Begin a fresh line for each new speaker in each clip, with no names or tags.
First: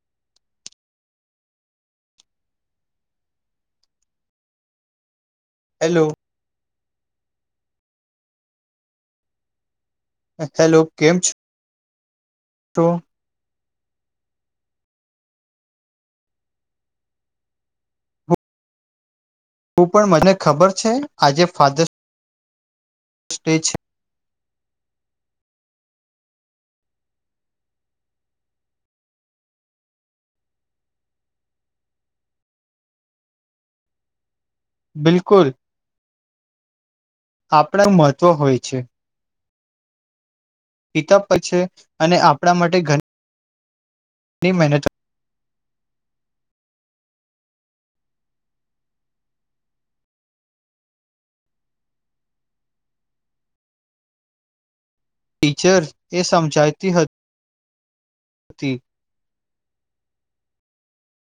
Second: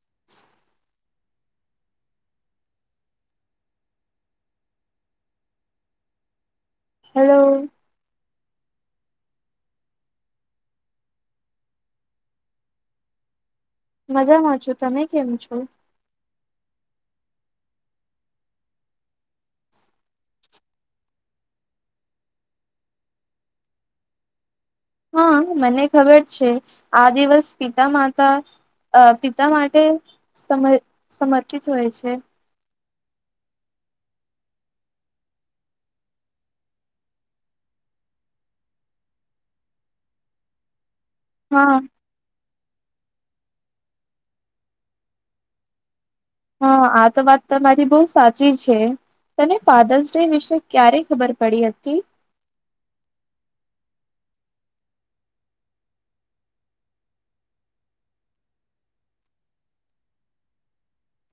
[inaudible]
Hello.
Hello.
Hello કેમ છ તો.
મજામાં છો તમે કેમ છો.
હું પણ મને ખબર છે આજે ફાધર્સ સ્ટે છે
હા મને ખબર છે આ દિવસ પિતા માતા પિતા માટે સમ સમર્પિત હોય છે
બિલકુલ આપણા મહત્ત્વ હોય છે પિકઅપ પ છે
હા
અને આપણા માટે ઘર લી મહેનત
હા આ તો વાત તમારી બહુ સાચી છે તને ફાધર્સ ડે વિશે ક્યારે ખબર પડી હતી
ટીચર્સ એ સમજાતી હતી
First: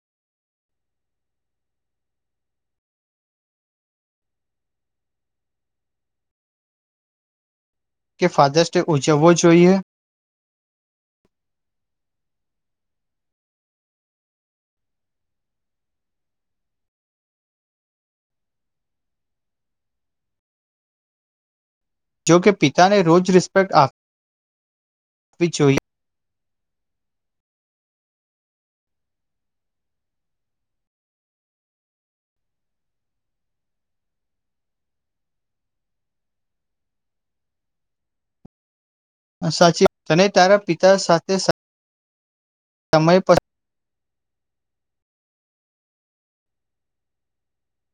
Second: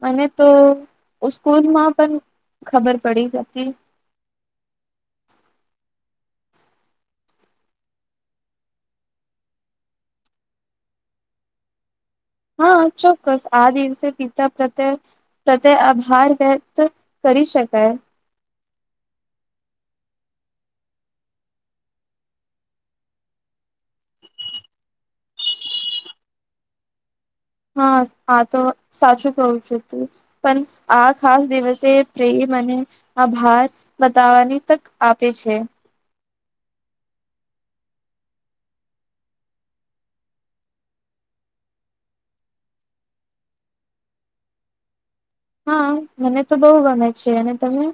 મને તો સ્કૂલમાં પણ ખબર પડી હતી
કે ફાધર્સ ડે ઉજવવો જોઈએ
હા ચોક્કસ આ દિવસે પિતા પ્રત્ય પ્રત્યે આભાર વ્યક્ત કરી શકાય
જો કે પિતાને રોજ રિસ્પેક્ટ આપવી જોઈએ
હા આ તો સાચું કું છું તું પણ આ ખાસ દિવસે પ્રે અને આભાસ બતાવાની તક આપે છે
સાચી અને તારા પિતા સાથે સમય
હા મને તો બહુ ગમે છે અને તમે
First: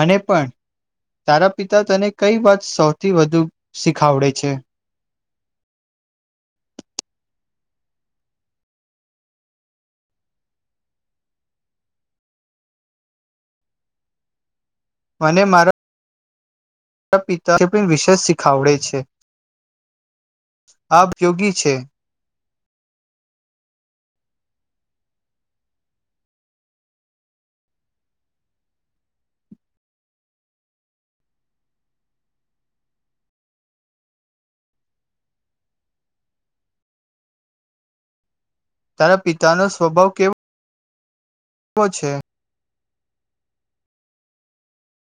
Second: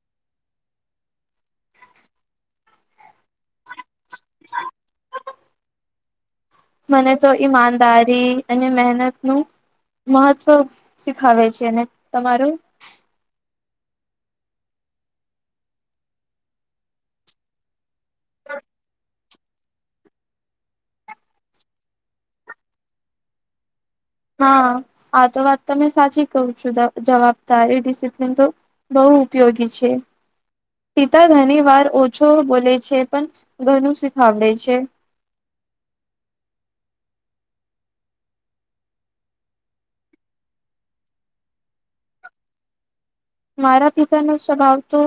મને પણ તારા પિતા તને કઈ વાત સો થી વધુ શીખાવડે છે
મને તો ઈમાનદારી અને મહેનતનુંું મહત્ત્વ શીખાવે છે અને તમારું
મને મારા મારા પિતા વિશેષ શીખાવડે છે આ યોગી છે
હા આ તો વાત તમે સાચી કહું છું જવાબદારી ડિસિપ્લિન તો બહુ ઉપયોગી છે પિતા ઘણી વાર ઓછો બોલે છે પણ ઘણું શીખાવડે છે
તારા પિતાનો સ્વભાવ કેવો શો છે
મારા પિતા ન સ્વભાવ તો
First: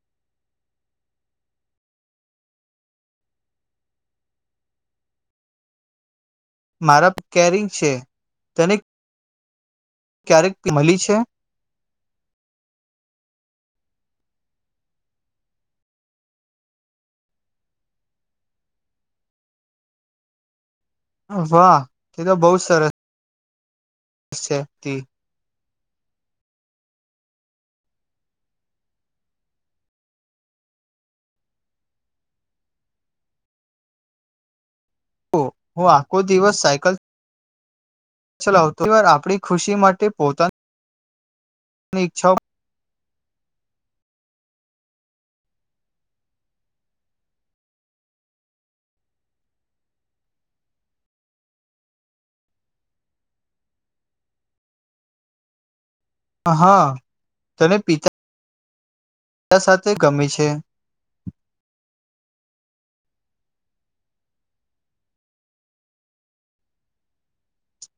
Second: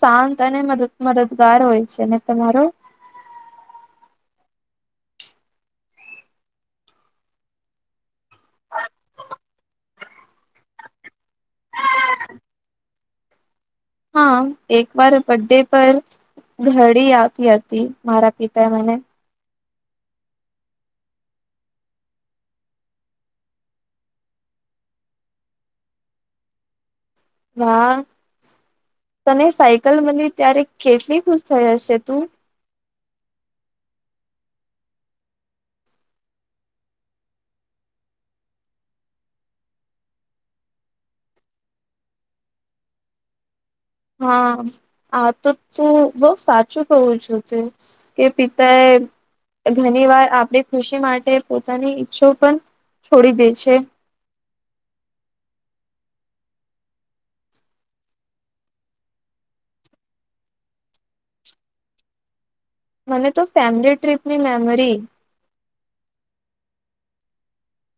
શાંત અને મદદગાર હોય છે ને તમારો
મારા કેરી છે તેને ક્યારેક મળી છે
હા એક વાર બ ડે પર ઘડી આપી હતી મારા પિતાએ મને
વાહ તે તો બહુ સરસ છે
હા તને સાયકલ મળી ત્યારે કેટલી ખુશ થઈ હશે તું
હું આખો દિવસ સાયકલ ચલાવતો વાર આપણી ખુશી માટે પોતાનીની ઈચ્છાઓ
હા આ તો તું બઉ સાચું કવું છું તું કે પિતા એ ઘણી વાર આપણી ખુશી માટે પોતાની ઈચ્છો પણ છોડી દે છે
હા તને પિતા ક સાથે ગમેી છે
મને તો ફેમિલી ટ્રીપની મેમરી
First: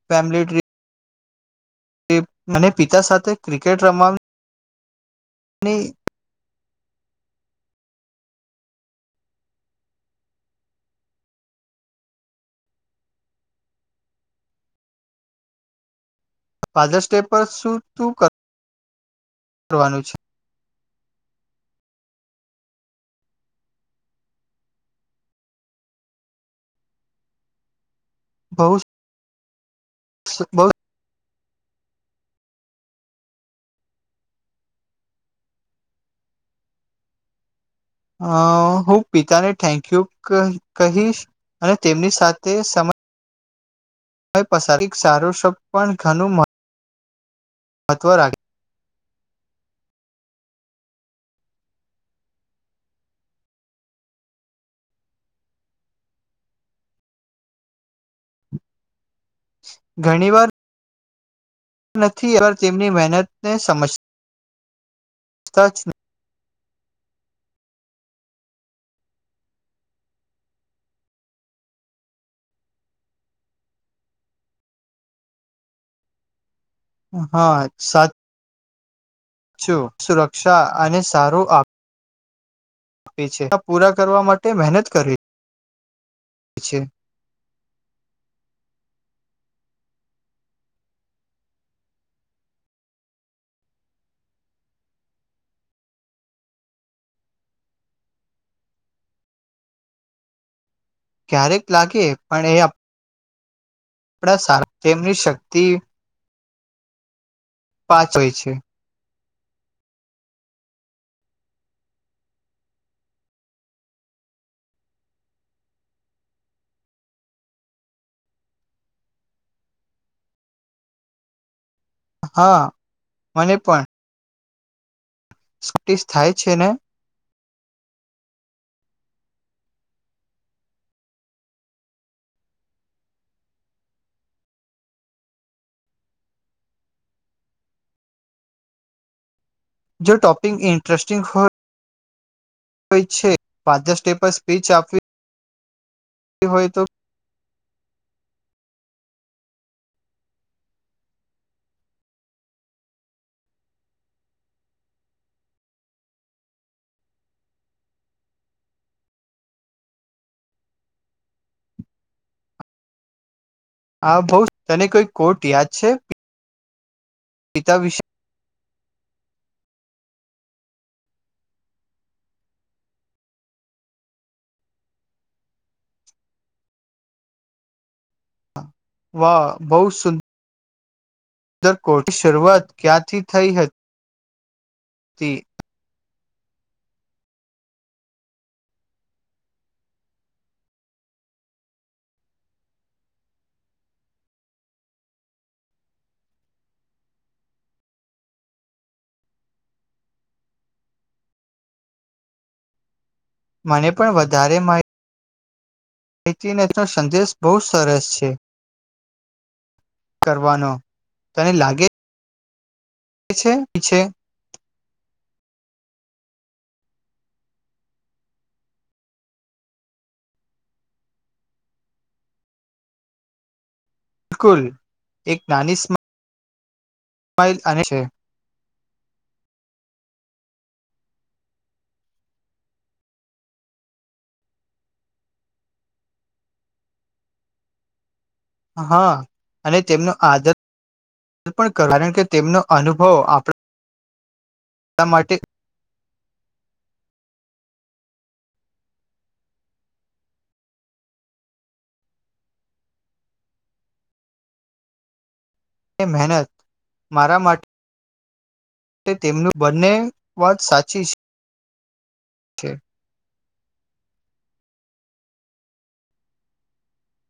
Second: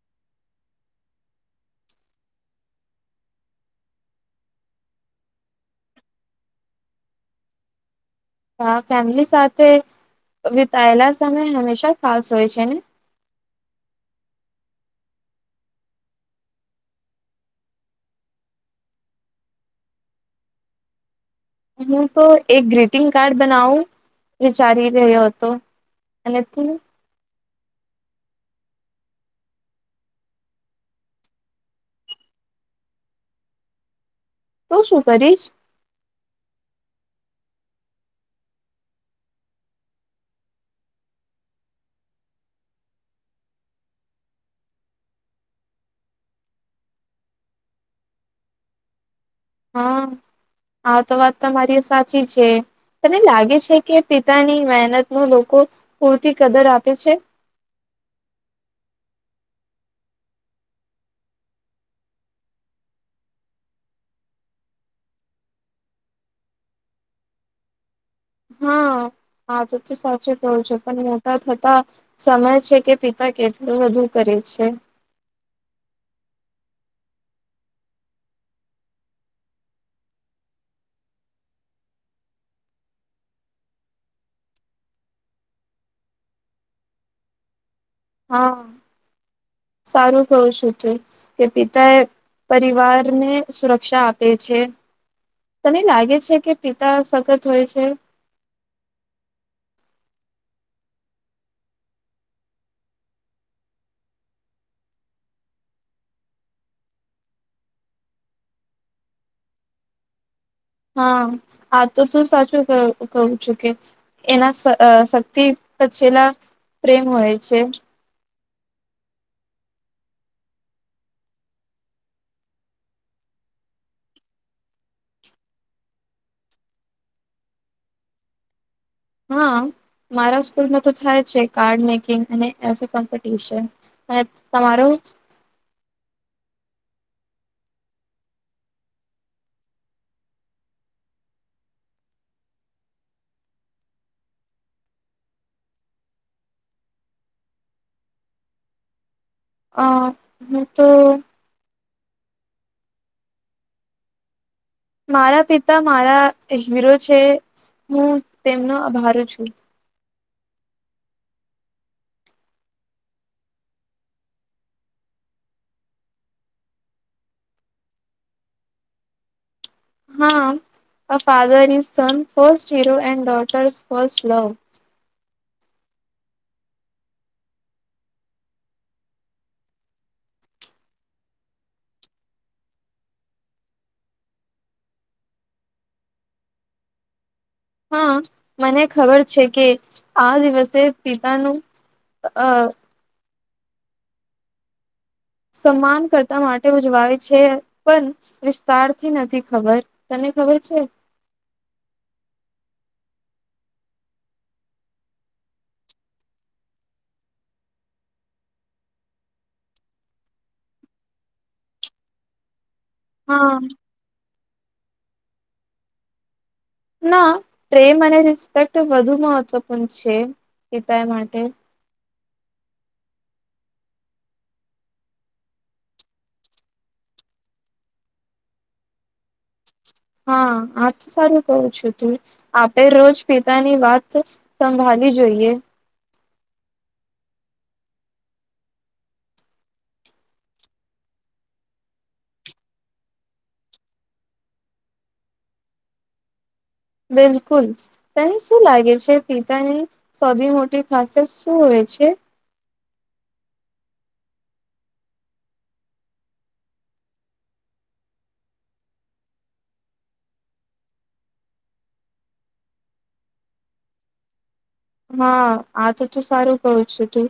ફેમિલી ટ્રિપ મને પિતા સાથે ક્રિકેટ રમા અને
હા ફેમિલી સાથે વિતાયેલા સમય હંમેશા ખાસ હોય છે ને
ફાધર્સ ડે પર શું તું કરવાનું છે
હું તો એક ગ્રીટિંગ કાર્ડ બનાવું વિચારી રહ્યો હતો અને તું
બઉુ બહ
તું શું કરીશ
અ હું પિતાને થેન્ક યુ કહીશ અને તેમની સાથે સમય પસાર સારું શબ પણ ઘણું મહત્વ રાાગે
હા આ તો વાત તમારી સાચી છે તને લાગે છે કે પિતાની મહેનત ન લોકો પૂરતી કદર આપે છે
ઘણી વાર નથી એવાર તેમની મહેનતને સમજતા સાચ ન
હા આ તો તો સાચું કું છે પણ મોટા થતા સમય છે કે પિતા કેટલું વધુ કરે છે
હા સાત જો સુરક્ષા અને સારું આપે છે પૂરા કરવા માટે મહેનત કરી છે
હા સારું કહ છું ત કે પિતા એ પરિવારને સુરક્ષા આપે છે તને લાગે છે કે પિતા સખત હોય છે
ક્યારેક લાગી પણ એ આપણા તેમની શક્તિ પાચ હોય છે
હા આ તો શું સાચું કું છું કે એના શક્તિ પછેલા પ્રેમ હોય છે
હા મને પણ સ્ુટી થાય છે ને
હા મારા સ્કૂલમાં તો થાય છે કાર્ડ મેકિંગ અને એ કોમ્પિટિશન અને તમારો
જો ટોપિક ઇન્ટરેસ્ટિંગ હોય હોય છે વાધ સ્ટે પર સ્પીચ આપવી હોય તો
અ હ તો મારા પિતા મારા હીરો છે હું તેમનો આભારું છું
આ ભઉ તને કોઈ કોર્ટ યાદ છે પીતા વિશે
હા a father is son first hero and daughter's first love
વાહ બહું ઉદર કોર્ટની શરૂઆત ક્યાંથી થઈ હતી
હા મને ખબર છે કે આ દિવસે પિતાનું અ સન્માન કરર્તા માટે ઉજવાય છે પણ વિસ્તારથી નથી ખબર તને ખબર છે
મને પણ વધારે માહિત એચનેચનો સંદેશ બહુ સરસ છે કરવાનો તને લાગે પ
હા
છે પીછે
ના પ્રેમ અને રિસ્પેક્ટ વધુ મહત્વપૂર્ણ છે પિતા એ માટે
બિલકુલ એક નાની સ્માર્ ઇલ અને છે
હા આ તો સારું કવું છું તું આપે રોજ પિતાની વાત સંભાળી જોઈએ
હા અને તેમનો આદર પણ કારણ કે તેમનો અનુભવ આપ એ માટે
બિલકુલ તને શું લાગે છે પિતાની સૌથી મોટી ખાસિયત શું હોય છે
મહેનત મારા માટે તેમનું બંને વાત સાચી છે છે
હા આ તો ત સારું કઉ છું તું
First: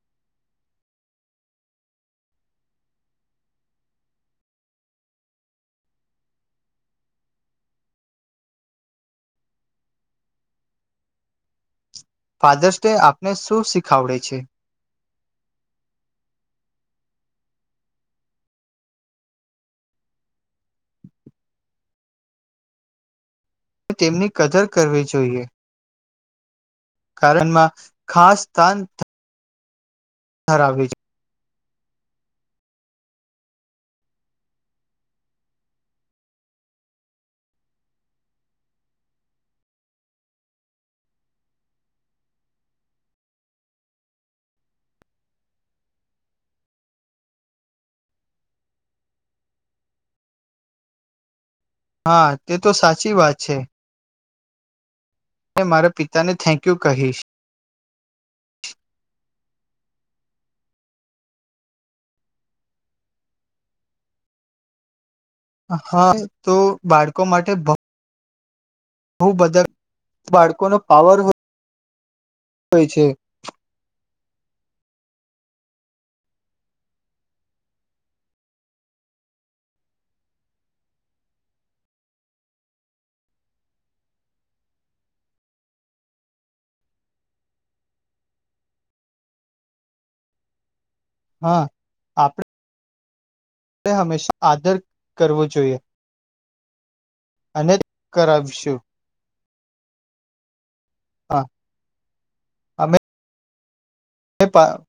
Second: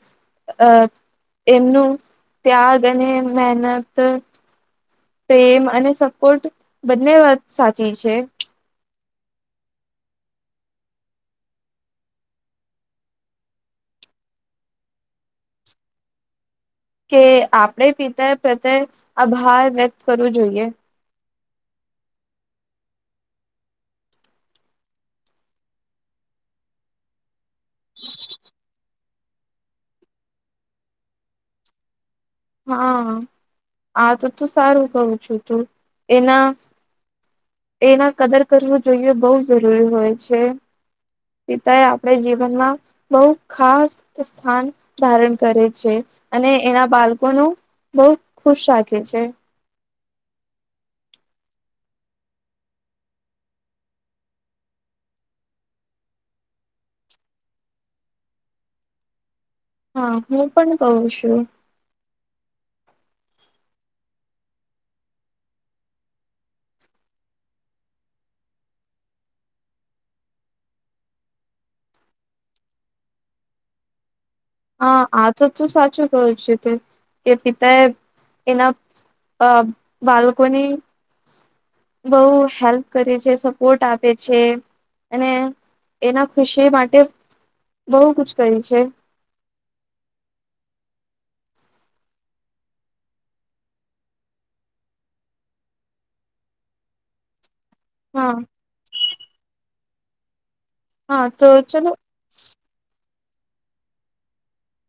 એમનું ત્યાગ અને મહેનત પ્રેમ અને સપોર્ટ બંને વાત સાચી છે
ફાધર્સ ડે આપને શું શીખાવડે છે
કે આપણેે પિતા પ્રત્યે આભાર વ્યક્ત કરવું જોઈએ
તેમની કદર કરવી જોઈએ કારણમાં ખાસ સ્ાન હરાબ છે
હા આ તો તું સારું કહું છું તું એના એના કદર કરવું જોઈએ બહ જરૂરી હોય છે પિતા એ આપણે જીવનમાં બહુ ખાસ સ્થાન ધારણ કરે છે અને એના બાળકોનું બહુ ખુશ રાખે છે
હા તે તો સાચી વાત છે હ મારા પિતાને થેન્ક યુ કહીશ
હા હું પણ કહું છું
હા તો બાળકો માટે બ બધા બાળકો ન પાવર હોય હોઈ છે
હા આ તો ત સાચું કવું છે તે કે પિતા એ એના બાળકોની બહ હેલ્પ કરે છે સપોર્ટ આપે છે અને એના ખુશી માટે બહુ ક કરી છે
હા આપડે આપણે હંમેશા આદર કરવો જોઈએ અને
હા
કરાવશું
હા તો ચલોો
નેપાર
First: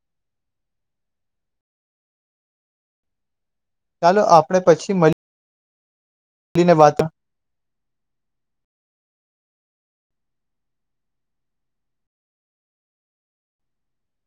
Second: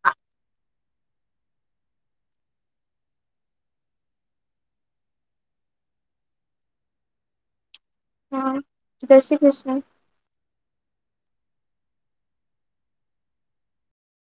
ચાલો આપણે પછી મળ ડીને વાત
હા જય શ્રી કૃષ્ણ.